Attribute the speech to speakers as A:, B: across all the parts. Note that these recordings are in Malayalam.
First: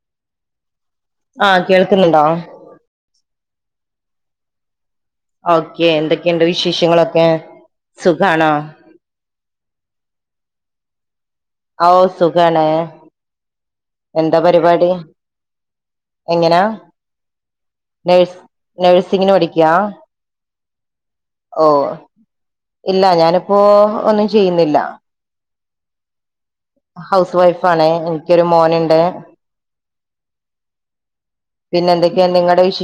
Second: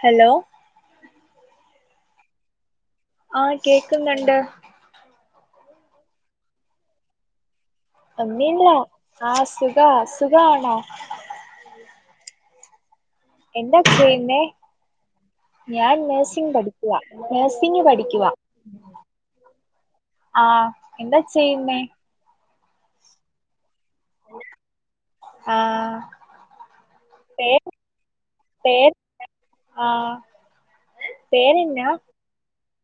A: ഹലോ
B: ആഹ് കേൾക്കുന്നുണ്ടോ?
A: ആഹ് കേക്കുന്നുണ്ട്.
B: ഓക്കെ എന്തൊക്കെണ്ട് വിശേഷങ്ങളൊക്കെ? സുഖാണോ
A: അമ്മീണ്ട്ല്ല ആഹ് സുഖ സുഖാണോ?
B: അഓഹ് സുഖാണ്.
A: എന്താ ചെയ്യുന്നേ?
B: എന്താ പരിപാടി
A: ഞാൻ നേഴ്സിങ്
B: എങ്ങനാ
A: പഠിക്ക്യാ. നേഴ്സിങ് പഠിക്കുവാ.
B: നേഴ്സ് നേഴ്സിങ്ങിന് പഠിക്കാ
A: ആഹ് എന്താ
B: ഓ
A: ചെയ്യുന്നേ?
B: ഇല്ല ഞാനിപ്പോ ഒന്നും ചെയ്യുന്നില്ല.
A: ആഹ്
B: ഹൗസ്
A: പേര്
B: വൈഫാണ എനിക്കൊരു
A: പേര്
B: മോനുണ്ട്.
A: ആഹ്
B: പിന്നെ എന്തൊക്കെയാ നിങ്ങടെ വിശ്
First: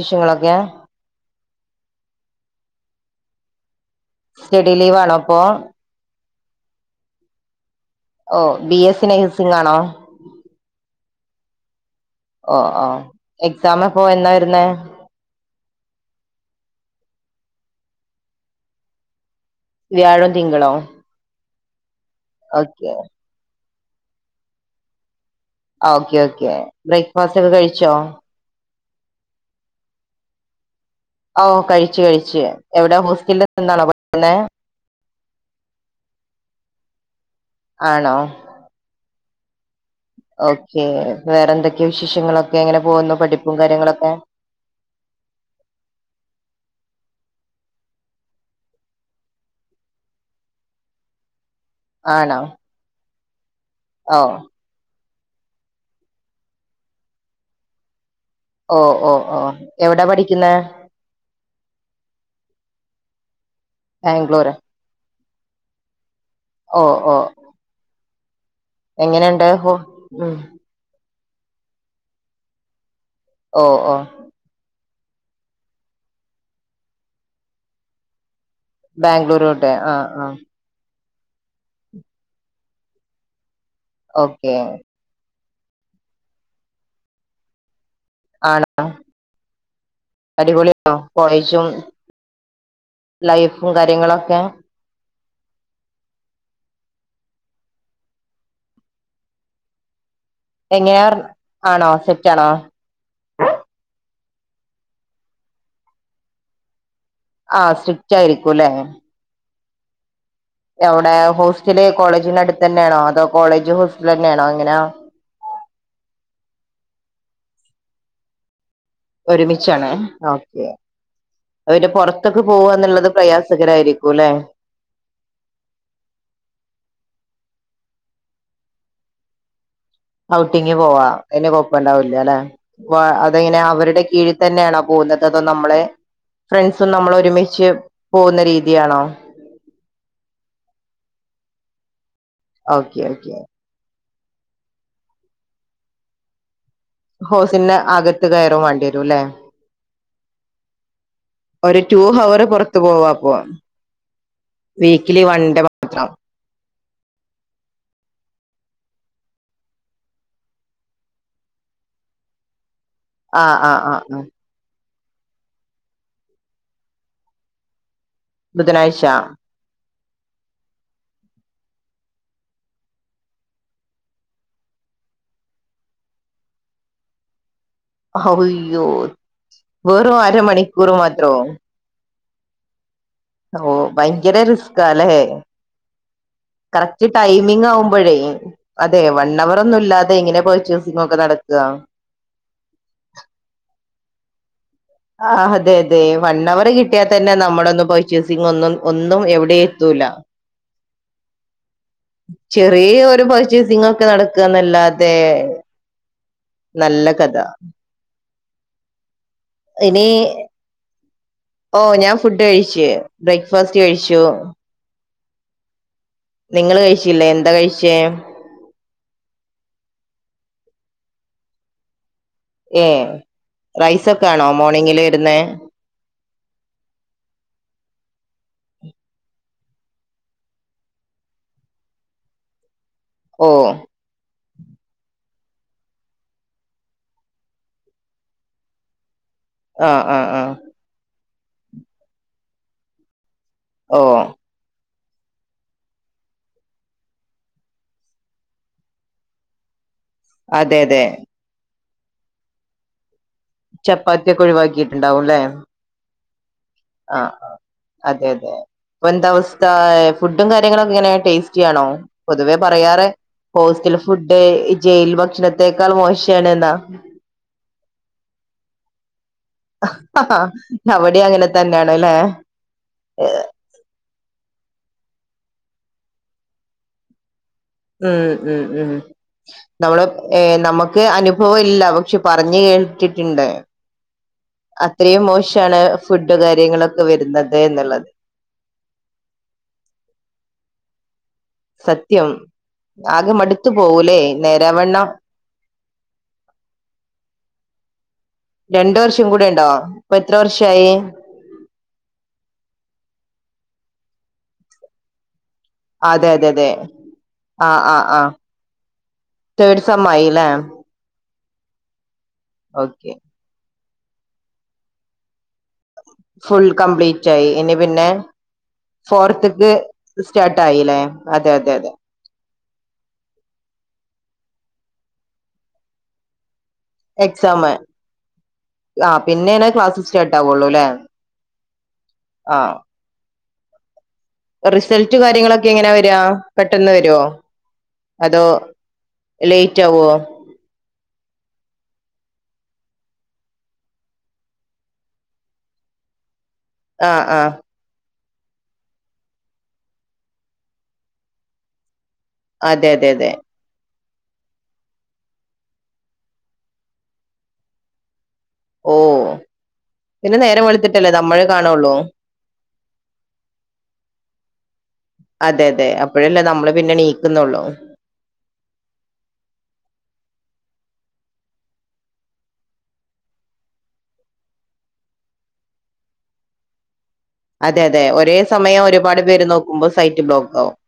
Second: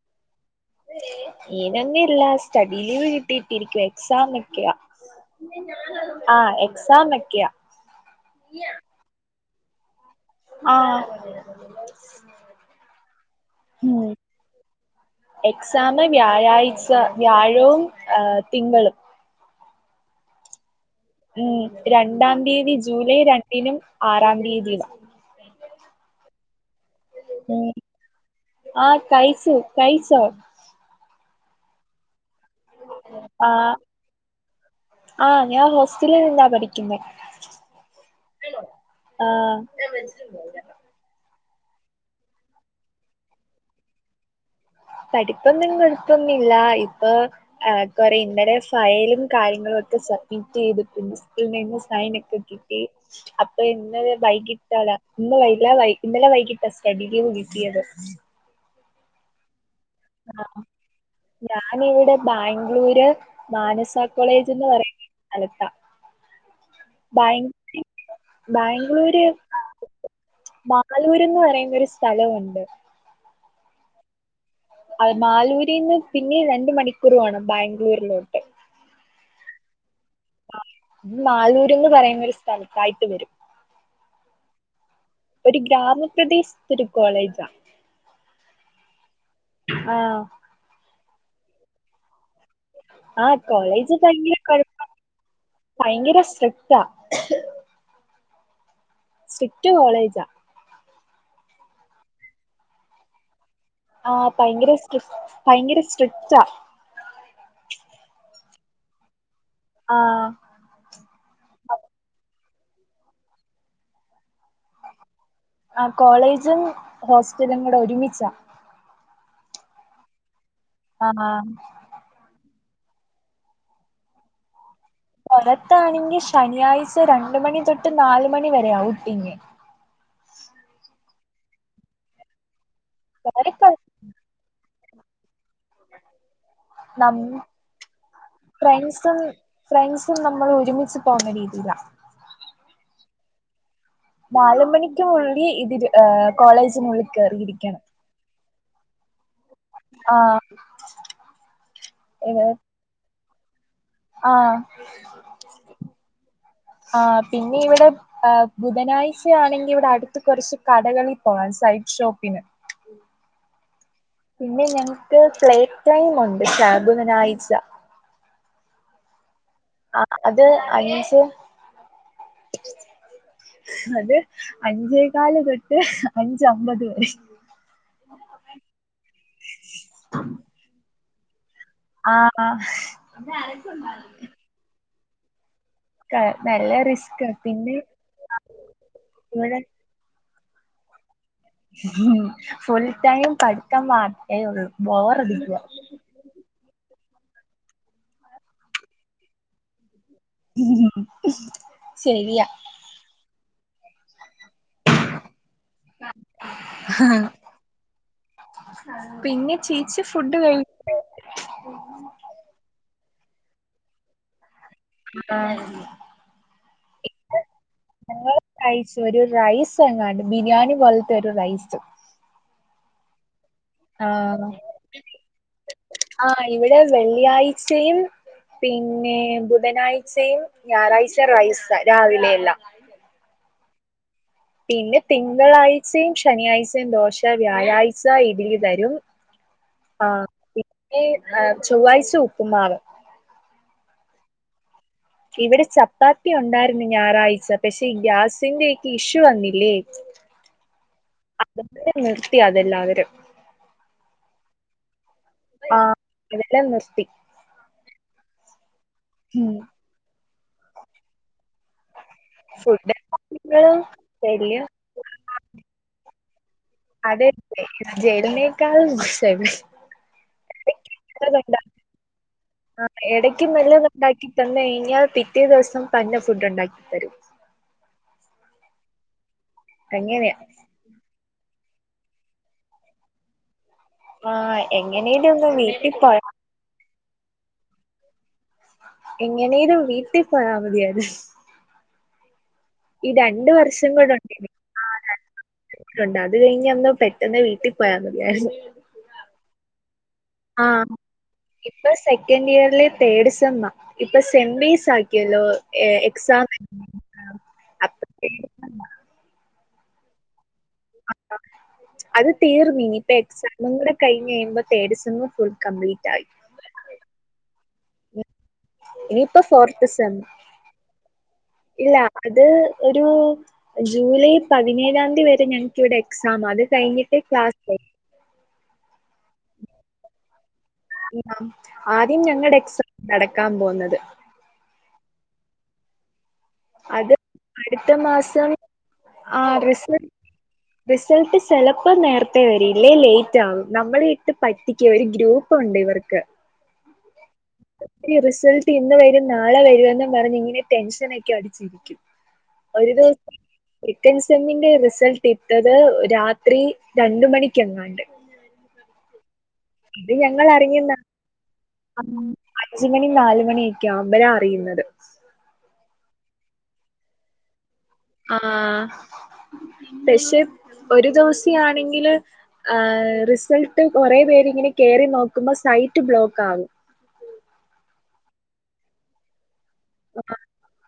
A: ഈനൊന്നു ഇല്ല സ്റ്റഡി ലീവ് കിട്ടിട്ടിരിക്കുവാ. എക്സാം
B: സ്റ്റഡി
A: ഒക്കെയാ.
B: ലീവ് ആണോ അപ്പൊ
A: ആഹ് എക്സാം ഒക്കെയാ
B: ഓ ബി എസ് സി നഴ്സിംഗ് ആണോ?
A: ആഹ്
B: ഓഹ് ഓഹ് എക്സാമപ്പൊ എന്നാ വരുന്നേ?
A: എക്സാം വ്യാഴാഴ്ച വ്യാഴവും ഏഹ് തിങ്കളും
B: വ്യാഴോം തിങ്കളോ?
A: ഉം രണ്ടാം തീയതി
B: ഓക്കെ
A: ജൂലൈ രണ്ടിനും ആറാം തീയതിയും
B: ആഹ് ഓക്കെ ഓക്കെ ബ്രേക്ക്ഫാസ്റ്റ് ഒക്കെ
A: ഉം
B: കഴിച്ചോ?
A: ആഹ് കഴിച്ചു. കഴിച്ചോ?
B: ഓഹ് കഴിച്ചു കഴിച്ചു ഞാൻ എവിടാ ഹോസ്റ്റലിൽ [inaudible]
A: ആഹ്
B: ന്നാണോ പഠിക്കുന്നെ?
A: ആഹ് ഞാൻ ഹോസ്റ്റലിൽ നിന്നാ പഠിക്കുന്നേ
B: ആണോ
A: ആഹ്
B: ഓക്കെ വേറെ എന്തൊക്കെയ വിശേഷങ്ങളൊക്കെ എങ്ങനെ പോകുന്നു പഠിപ്പും കാര്യങ്ങളൊക്കെ
A: പഠിപ്പൊന്നും കൊഴപ്പോന്നുമില്ല. ഇപ്പൊ കൊറേ ഇന്നലെ ഫയലും കാര്യങ്ങളുവൊക്കെ റ്റ് ചെയ്തിട്ട് പ്രിൻസിപ്പളിന്റെ കൈയിന്ന് സൈനൊക്കെ
B: ആണോ
A: കിട്ടി. അപ്പൊ ഇന്നലെ
B: ഓ
A: വൈകിട്ടാട ഇന്ന് വൈറ്റ്ല വൈ ഇന്നലെ വൈകിട്ട സ്റ്റഡി ലീവ് കിട്ടിയത്
B: ഓഹ് ഓഹ് ഓഹ്
A: ആഹ് ഞാനിവിടെ ബാംഗ്ലൂര് മാനസ കോളേജ്
B: ബാംഗ്ലൂര്
A: എന്ന് പറയ സ്ഥലത്ത
B: ഓ ഓ
A: ഭയ ബാംഗ്ലൂര്
B: എങ്ങനെയുണ്ട് ഹോ ഉം
A: മാലൂര്ന്ന് പറയുന്ന ഒരു സ്ഥലവുണ്ട്
B: ഓ ഓ
A: അ മാലൂരിൽന്ന് പിന്നെ രണ്ട് മണിക്കൂറ് വേണം ബാംഗ്ലൂരിലോട്ട്
B: ബാംഗ്ലൂരുടെ ആ ആ
A: അത് നാലൂര്ന്ന് പറയുന്ന ഒരു സ്ഥലത്തായിട്ട് വരും
B: ഓക്കെ
A: ഒരു ഗ്രാമപ്രദേശത്ത ഒരു കോളേജാ
B: ആണോ
A: ആ
B: അടിപൊളിയണോ കോജും
A: അ കോളേജ്കൈഞ്ഞ് കൊയപപം ഭയങ്കര സ്ടി ട്ട സ്ട്രിക്ട് കോളേജാ
B: എങ്ങനെ ആണോ സെറ്റ് ആണോ
A: ആഹഭയങ്കര സ്ട്ര ഭയങ്കര സ്ട്രിക്റ്റാ
B: കുലെ
A: ആ
B: യൗടെ ഹോസ്റ്റല് കോളേജിന്റെ അടുത്ത് തന്നെയാണോ അതോ കോളേജ് ഹോസ്റ്റൽ തന്നെയാണോ എങ്ങനെയാ
A: ആ കോളേജും ഹോസ്റ്റലും കൂടെ ഒരുമിച്ചാ
B: ഒരുമിച്ചാണ് ഓക്കെ
A: ആ
B: അയിന്റെ പുറത്തൊക്കെ പോവ എന്നുള്ളത് പ്രയാസകരായിരിക്കും ല്ലെ
A: പുറത്താണെങ്കി ശനിയാഴ്ച രണ്ട് മണി തൊട്ട് നാല് മണി വരെ ഔട്ടിങ്
B: ഔട്ടിംഗങ് പോവാ അന് കൊയപ്പണ്ടാവൂല്ല ല്ലെ
A: വളരെ
B: അതെങ്ങനെ അവരുടെ കീഴിൽ തന്നെയാണൊ അത നമ്മളെ നമ്മൾ
A: നമ്മ
B: ഒരുമിച്ച് പോകുന്ന രീതിയാണോ
A: ഫ്രണ്ട്സും ഫ്രണ്ട്സും നമ്മൾ ഒരുമിച്ച് പോണം മരീചിക
B: ഓക്കെ ഓക്കെ
A: നാല് മണിക്കുള്ളി ൽ ഇത്കോളേജ്
B: ഹോ സിന്ന ആഗത്ത കയ വാണ്ടിവരുലേ
A: ആഹ്
B: ഒരുഹവർ
A: ഏഹ്
B: പുറത്ത് പോ അ
A: ആഹ്
B: വീക്കലി വൺ ഡേ മാത്രം
A: ഇ ഇവിടെ ബുധനാഴ്ച ആണെങ്കിൽ ഇവിടെ അടുത്ത കൊറച്ച് കടകളിൽ പോവാൻ സൈഡ് ഷോപ്പിന്
B: ആ ആഹ് ആഹ് ആ
A: ഠ് പ്ലടൈംണ്ട് ബുധനാഴച്ച
B: ബുധനാഴ്ച
A: ആ അത് അഞ്ച്
B: [inaudible]
A: അത് അഞ്ചേകല് തൊട്ട് അഞ്ച അമ്പത് വരെ
B: അയ്യോ വെറും അര മണിക്കൂർ മാത്രം
A: ആ
B: ഓ ഭയങ്കര റിസ്ക് അലേ
A: ക നല്ല
B: കറക്റ്റ്
A: റിസ്കാ പിന്നെ
B: ടൈമിംഗ്ആവുമ്പോഴേ അതെ വൺവർ
A: ഇവിടെ
B: ഒന്നുംല്ലാതെ എങ്ങനെ ർച്ചേഴസിങൊക്കെ നട
A: ഫുൾ ടൈം പഠിത്തം മാത്രഉള്ളൂ
B: ആഹ് അതെ അതെ വൺ അവർ കി ട്ടിയാ തന്നെ നമ്മുടെ ഒന്നും പർച്ചേസിംഗ് ഒന്നും ഒന്നും എവിടേം എത്തൂല്ല
A: ശരിയാ.
B: ചെറിയ ഒരു പ സിംഗ് ഒക്കെ നടക്കുക എന്നല്ലാതെ നല്ല കഥ
A: ആഹ്
B: ഇനി ഓ ഞാൻ ഫുഡ് കഴിച്ച് ബ്രേക്ക്ഫാസ്റ്റ് കഴിച്ചു
A: ആഹ്
B: നിങ്ങള് കഴിച്ചില്ലേ എന്താ കഴിച്ചേ
A: ഞങ്ങൾ കഴിച്ചു ഒരു റൈസ് എങ്ങാണ്ട് ബിരിയാണി പോലത്തെ ഒരു റൈസ്
B: ഏഹ്
A: ആഹ് ആഹ് ഇവിടെ വെള്ളിയാഴ്ചയും പിന്നെ ബുധനാഴ്ചയും ഞായറാഴ്ച റൈസാ രാവിലെ എല്ലാം
B: ഓഹ്
A: പിന്നെ തിങ്കളാഴ്ചയും ശനിയാഴ്ചയും ദോശ വ്യാഴാഴ്ച ഇഡലി തരും
B: ആഹ് ആഹ് ആഹ്
A: പിന്നെ ആഹ് ചൊവ്വാഴ്ച ഉപ്പുമാവ്
B: ഓഹ്
A: ഇവിടെ ചപ്പാത്തി ഉണ്ടായിരുന്നു ഞായറാഴ്ച പക്ഷേ ഗ്യാസിന്റെ ഒക്കെ ഇഷ്യൂ വന്നില്ലേ
B: അതെ അതെ
A: [unintelligible] നിർത്തി അതെല്ലാവരും
B: ചപ്പാത്തിയൊക്കെ ഒഴിവാക്കീട്ടുണ്ടാവും അല്ലേ
A: ആഹ് അതെല്ലാം നിർത്തി
B: അതെ അതെ ഇപ്പൊ എന്താ അവസ്ഥ ഫുഡും കാര്യങ്ങളും ഒക്കെ എങ്ങനെ ടേസ്റ്റി ആണോ പൊതുവേ
A: ഫുഡ്
B: പറയാറ്
A: ങ്ങളും
B: ഹോസ്റ്റൽ ഫുഡ്
A: വല്യ
B: ഈ ജയിൽ ഭക്ഷണത്തേക്കാൾ മോശം ആണ് എ
A: അതെ ജയിലിനേക്കാൾ [unintelligible]
B: അവിടെയും അങ്ങനെ തന്നെയാണ് അല്ലേ
A: ആഹ് ഇടയ്ക്ക് നല്ല ഒന്ന് ഉണ്ടാക്കി തന്നു കഴിഞ്ഞാൽ പിറ്റേ ദിവസം പന്ന ഫുഡ് ഉണ്ടാക്കി തരും
B: ഉം ഉം ഉം നമ്മള്
A: അങ്ങനെയാ
B: ഏഹ് നമുക്ക് അനു അനുഭവമില്ല പക്ഷേ പറഞ്ഞു കേട്ടിട്ടുണ്ട്
A: ആ
B: അത്രയും
A: എങ്ങനേലും ഒന്ന്
B: മോശമാണ്
A: വീട്ടിൽ പോയാ
B: ഫുഡ് കാര്യങ്ങളൊക്കെ വരുന്നത് എന്നുള്ളത്
A: എങ്ങനേലും വീട്ടി പോയാ മതിയാരുന്ന്
B: സത്യം ആകെ മടുത്തു പോകൂലേ നേരാവണ്ണം
A: ണ്ട് അത് കഴിഞ്ഞ് അന്ന് പെട്ടെന്ന് വീട്ടിൽ പോയാ മതിയാരുന്ന്
B: ഇപ്പോ എത്ര വർഷം ആയി
A: ഇപ്പൊ സെക്കൻഡ് ഇയറിലെ തേഡ് സെമ്മാ ഇപ്പൊ സെം ബേസ് ആക്കിയല്ലോ
B: അതെ
A: എക്സാം
B: അതെ അതെ ആഹ്
A: അപ്പൊ
B: ആഹ് ആഹ് തേഡ് സെം ആയി ല്ലേ
A: അത് തീർന്ന്
B: ഓക്കെ
A: ഇനിയിപ്പോ എക്സാമും കൂടെ കഴിഞ്ഞ് കഴുമ്പോ തേഡ് sem full complete
B: full complete ആയി ഇനി പിന്നെ
A: ഇനിയിപ്പോ
B: ഫോർത്ത്ക്ക്
A: ഫോർത്ത് സെം
B: സ്റ്റാർട്ട് ആയില്ലേ അതെ അതെ അതെ
A: ഇല്ല അത് ഒരു ജൂലൈ പതിനേഴാം തീയതി വരെ ഞങ്ങൾക്കിവിടെ എക്സാമാ അത് കഴിഞ്ഞിട്ട്
B: എക്സാമ്
A: ക്ലാസ്
B: ആഹ് പിന്നെ ആണ് ക്ലാസ്സ്‌ സ്റ്റാർ
A: ആഹ് ആദ്യം ഞങ്ങടെ
B: ആഹ്
A: എക്സാം നടക്കാൻ പോകുന്നത്
B: റിസൾട്ട് കാര്യങ്ങളൊക്കെ എങ്ങനാ വരാ പെട്ടന്ന്
A: അത്
B: വരുമോ
A: അടുത്ത
B: അതോ
A: മാസം
B: ലേറ്റ് ആവുമോ
A: റിസൾട്ട്‌ ചിലപ്പോ നേരത്തേ വരും ഇല്ലേ ലേറ്റ് ആകും നമ്മളെ ഇട്ട് പറ്റിക്കും ഒരു ഗ്രൂപ്പ് ഉണ്ട് ഇവർ ക്ക്
B: ആഹ് ആഹ
A: റിസൾട്ട് ഇന്ന് വരും നാളെ വരും എന്നെന്നും പറഞ്ഞ് ഇങ്ങനെ ടെൻഷന ഒക്കെ അടിച്ചിരിക്കും
B: അതെ അതെ അതെ
A: സെക്കന്റ്‌ സമ്മിന്റെ റിസൾട്ട് ഇട്ടത് രാത്രി രണ്ട് മണിക്ക എങ്ങാണ്ട്
B: ഓ
A: അത്
B: പിന്നെ
A: ഞങ്ങൾ
B: നേരം
A: അറിയുന്ന
B: വെളുത്തിട്ടല്ലേ നമ്മള് കാണുള്ളൂ
A: ആ അഞ്ചുമണി നാലുമണിയൊക്കെയാ അമ്പലം അറിയുന്നത്
B: അതെ അതെ അപ്പോഴല്ലേ നമ്മള് പിന്നെ നീക്കുന്നുള്ളോ
A: ആഹ പക്ഷെ ഒരു ദിവസം ആണെങ്കിൽ റിസൾട്ട് കുറെപേര്ങ്ങനെ കറി നോക്കുമ്പോ ലൈറ്റ് ബ്ലോക്ക് ആകും
B: അതെ അതെ ഒരേ സമയം ഒരുപാട് പേര് നോക്ക
A: ആ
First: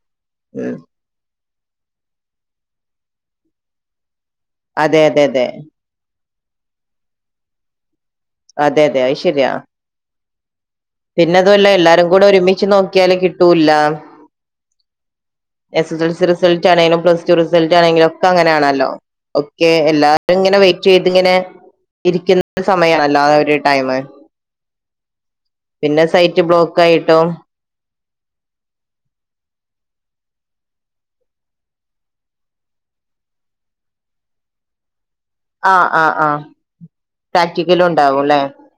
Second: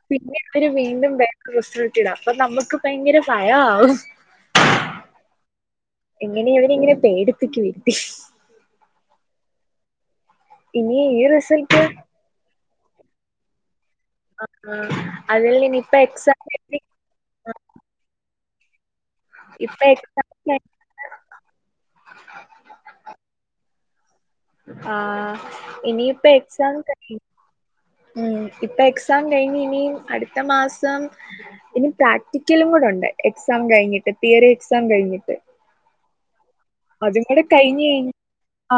A: പിന്നെ അവര് വീണ്ടും ബ സ്ട്ട ഇടാം അപ്പൊ നമുക്ക് ഭയങ്കര ആായ
B: അതെ അതെ അതെ
A: എങ്ങനെയ അവന ഇങ്ങനെ പേടിപ്പക്ക് വരുത്തി
B: അതെ അതെ അത് ശരിയാ
A: ഇനി ഈ
B: പിന്നെ അതുമല്ല
A: റിസൾട്ട്
B: എല്ലാരും കൂടെ ഒരുമിച്ച് നോക്കിയാല് കിട്ടൂല്ല
A: ആ
B: എസ് എസ് എൽ സ റിൾട്ട ആണെങ്കും പ്ലസ്ടു റിസൾട്ട ആണെങ്കിലും ഒക്കെ അങ്ങനാണല്ലോ ഓക്കെ
A: ഇപ്പൊ എക്സാം
B: എല്ലാരും ഇങ്ങനെ വെയിറ്റ് ചെയ്ത് ഇങ്ങനെ ഇരിക്കുന്ന സമയണല്ലോ ആ ഒരു ടൈം
A: ആഹ
B: പിന്നെ
A: ഇനി ഇപ്പ
B: സൈറ്റ്
A: എക്സാം
B: ബ്ലോക്ക്
A: ക
B: ആയിട്ടും
A: ഉ ഇപ്പൊ എക്സാം കഴിഞ് ഇന അടുത്ത മാസം ഇനി പ്രാക്ടിക്കലും കൂടെ ണ്ട് എക്സാം കഴിഞ്ഞിട്ട് തിയറി എക്സാം കഴിഞ്ഞിട്ട്
B: ആഹ് ആഹ ആഹ
A: അതും കൂടെ കഴിഞ്ഞഞ് കഴി ആ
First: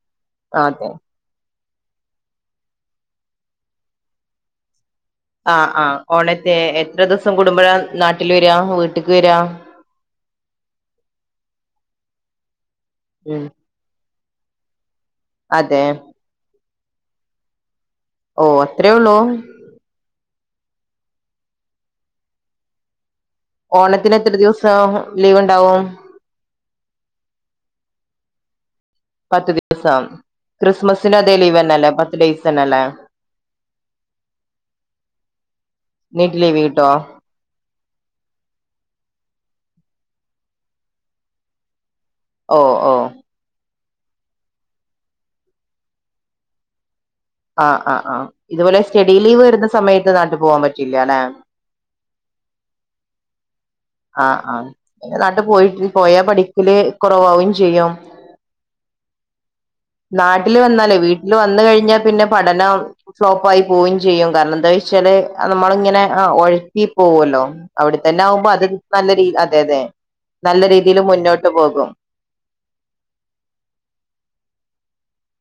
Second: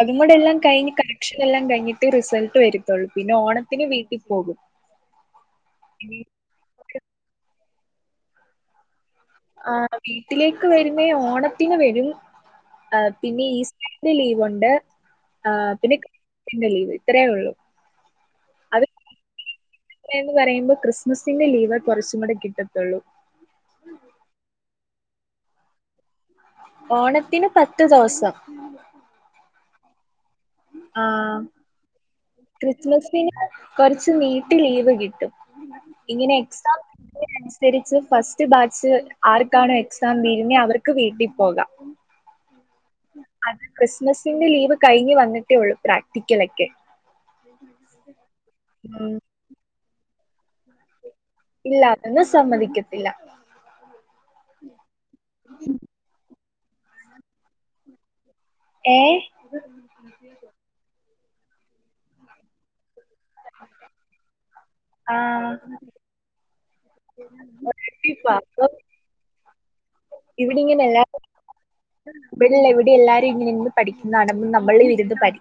A: അതും കൂടെ എല്ലാം
B: ആ അതെ
A: കഴിഞ്ഞ് കളക്ഷൻ എല്ലാം കഴിഞ്ഞു കിട്ട് റിസൾട്ട് വരുത്തുള്ളൂ പിന്നെ ഓണത്തിന് വീട്ടിൽ പോകും
B: ആഹ ആഹ്
A: ഇനി
B: ഓണത്തെ എത്ര ദിവസം കൂടുമ്പോഴ നാട്ടിൽ വരാ വീട്ടക്ക് വരാ
A: ആ വീട്ടിലേക്ക് വരുന്നേ ഓണത്തിന് വരും
B: ഉം.
A: പിന്നെ ഈസ്റ്ററിന്റെ ലീവ്ണ്ട് ആ
B: അതെ
A: പിന്നെ ലീവ് ഇത്രയേ ഉള്ളു
B: ഓ അത്രയേ ഉള്ളൂ
A: ത്രന്ന് പറയുമ്പോ ക്രിസ്മസിന്റെ ലീവ കുറച്ചും കൂടെ കിട്ടത്തുള്ളൂ
B: ഓണത്തിന് എത്ര ദിവസം ലീവ് ഉണ്ടാവും
A: ഓണത്തിന് പത്ത് ദിവസം
B: പത്ത്ദിവസം
A: ആ
B: ക്രിസ്മസിന് അതേ ലീവ് തന്നെ അല്ലേ പ
A: ക്രിസ്മസിന് കൊറച്ച് നീട്ടി ലീവ് കിട്ടും ഇങ്ങനെ
B: നീറ്റ് ലീവ്
A: എക്സാം
B: കിട്ടോ
A: അനുസരിച്ച് ഫസ്റ്റ് ബാച്ച് ആർക്കാണോ എക്സാം തീരുന്നേ അവർക്ക് വീട്ടിൽ പോകാം
B: ഓ ഓ
A: അത് ക്രിസ്മസിന്റെ ലീവ് കഴിഞ്ഞഞ് വന്നിട്ടേ ഉള്ളൂ പ്രാക്ടിക്കലക്കെ
B: ആ് ആ് ആ് ഇതുപോലെ സ്റ്റഡി
A: ഉം
B: ലീവ് വരുന്ന സമയത്ത് നാട്ടു പോവാൻ പറ്റില്ല അല്ലെ
A: ഇല്ലാതന്ന് സമ്മതിക്കത്തില്ല
B: ആഹ ആഹ് എന്ന നാട്ടു പോയിട്ട് പോയാ പഠിക്കല് കുറവാാവും ചെയ്യും
A: ഏ
B: നാട്ടില് വന്നാലേ വീട്ടില് വന്ന കഴിഞ്ഞാ പിന്നെ പഠനം ഫ്ലോപ്പ ആായി പോവുകയും ചെയ്യും കാരണം എന്താ വെച്ചാല്
A: ആഹ്
B: നമ്മളിങ്ങനെ ആ ഒഴക്കി പോകല്ലോ അവിടെ തന്നെ ആകുമ്പോ
A: അപ്പൊ
B: അത് നല്ല അതെ അതെ നല്ല രീതിയിൽ മുന്നോട്ട് പോ
A: ഇവിടെല്ല ഇവിടെ എല്ലാരും ഇങ്ങനെ ഇന്ന് പഠിക്കുന്നതാണ് നമ്മള വിരുന്ന് പഠ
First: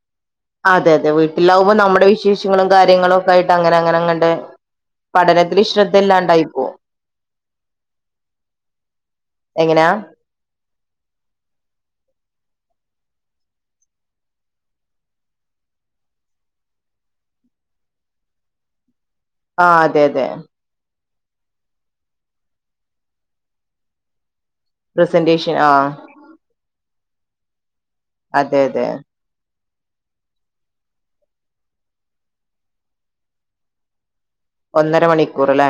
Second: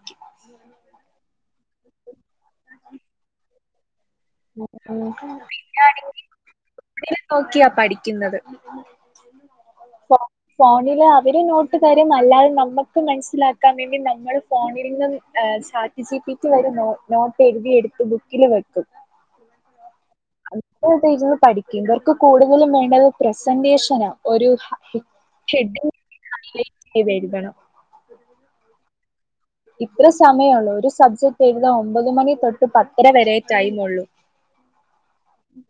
B: അതെ അതെ വീട്ടിലാവകുമ്പോ നമ്മുടെ വിശേഷങ്ങളും കാര്യങ്ങളും ഒക്കെയിട്ട് അങ്ങനെ അങ്ങനെ
A: ഉ ഉ
B: പഠനത്തിൽ ശ്രദ്ധ ഇല്ലാണ്ടായി പോവും
A: എ നോക്കിയാ പഠിക്കുന്നത്
B: എങ്ങനാ
A: ഫോണില് അവര് നോട്ട് തരും അല്ലാും നമുക്ക് മനസ്സിലാക്കാൻ വേണ്ടി നമ്മൾ ഫോണിൽ നിും സാറ്റജി വ നോട്ട്ഴുതി എടുത്ത് ബുക്കില് വെക്കും
B: ആ അതെ അതെ
A: എന്നിട്ട് ഇരുന്ന് പഠിക്കും ഇവർക്ക് കൂടുതലും വേണ്ടത് പ്രസന്റേഷന ആ ഒരു
B: പ്രസന്റേഷൻ ആ
A: ചെയ്രികണം
B: അതെ അതെ
A: ഇത്ര സമയുള്ളൂ ഒരു സബ്ജക്ട് എഴുത ഒമ്പതു മണി തൊട്ട് പത്തര വരേറ്റൈരുന്നുള്ളൂ
B: ഒന്നര മണിക്കൂറല്ലേ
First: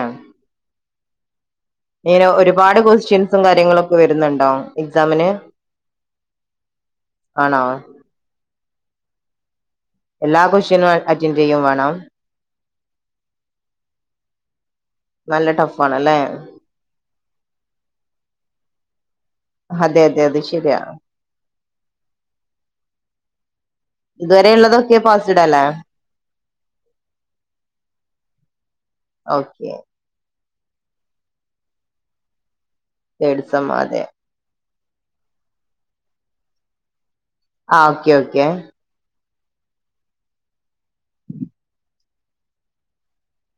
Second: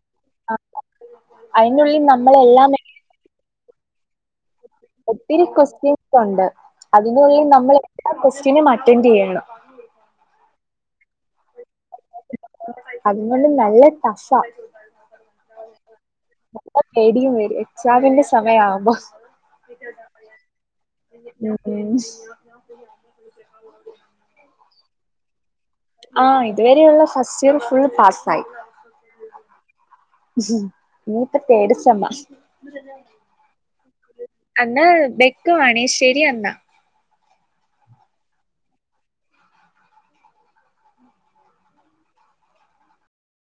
A: അതിനുള്ളിൽ
B: അയി
A: നമ്മളെല്ലാം
B: ഒരുപാട് കൊക്വസ്റ്റ്യൻസും കാര്യങ്ങളൊക്കെ വരുന്നുണ്ടോ എക്സാമിന്
A: ഒത്തിരി ക്വസ്റ്റ്യൻസ് ഉണ്ട് അതിനുള്ളിൽ
B: ആണോ
A: നമ്മൾ എല്ലാ ക്വസ്റ്റ്യനും അററ അറ്റൻഡ് ചെയ്യണം
B: എല്ലാ കുഷ്യനും അററനെയും വേണം
A: അതുകൊണ്ട് നല്ല ടഫ
B: നല്ല ടഫ് ആണല്ലേ
A: നല്ല പേടിയും വരും എക്സാമിന്റെ സമയം ആവുമ്പോ
B: അതെ അതെ അത് ശരിയാ
A: [unintelligible]
B: ഇതുവരെ ഉള്ളതൊക്കെ പോസിഡ അല്ലേ
A: ആ ഇതുവരെയുള്ള ഫസ്റ്റ് ഫുള്ള് പാസ്ായി
B: ഓക്കെ
A: [unintelligible]
B: [unintelligible]
A: എന്നാ വെക്കവാണേ ശരിയന്നാ
B: ആ ഓക്കെ ഓക്കെ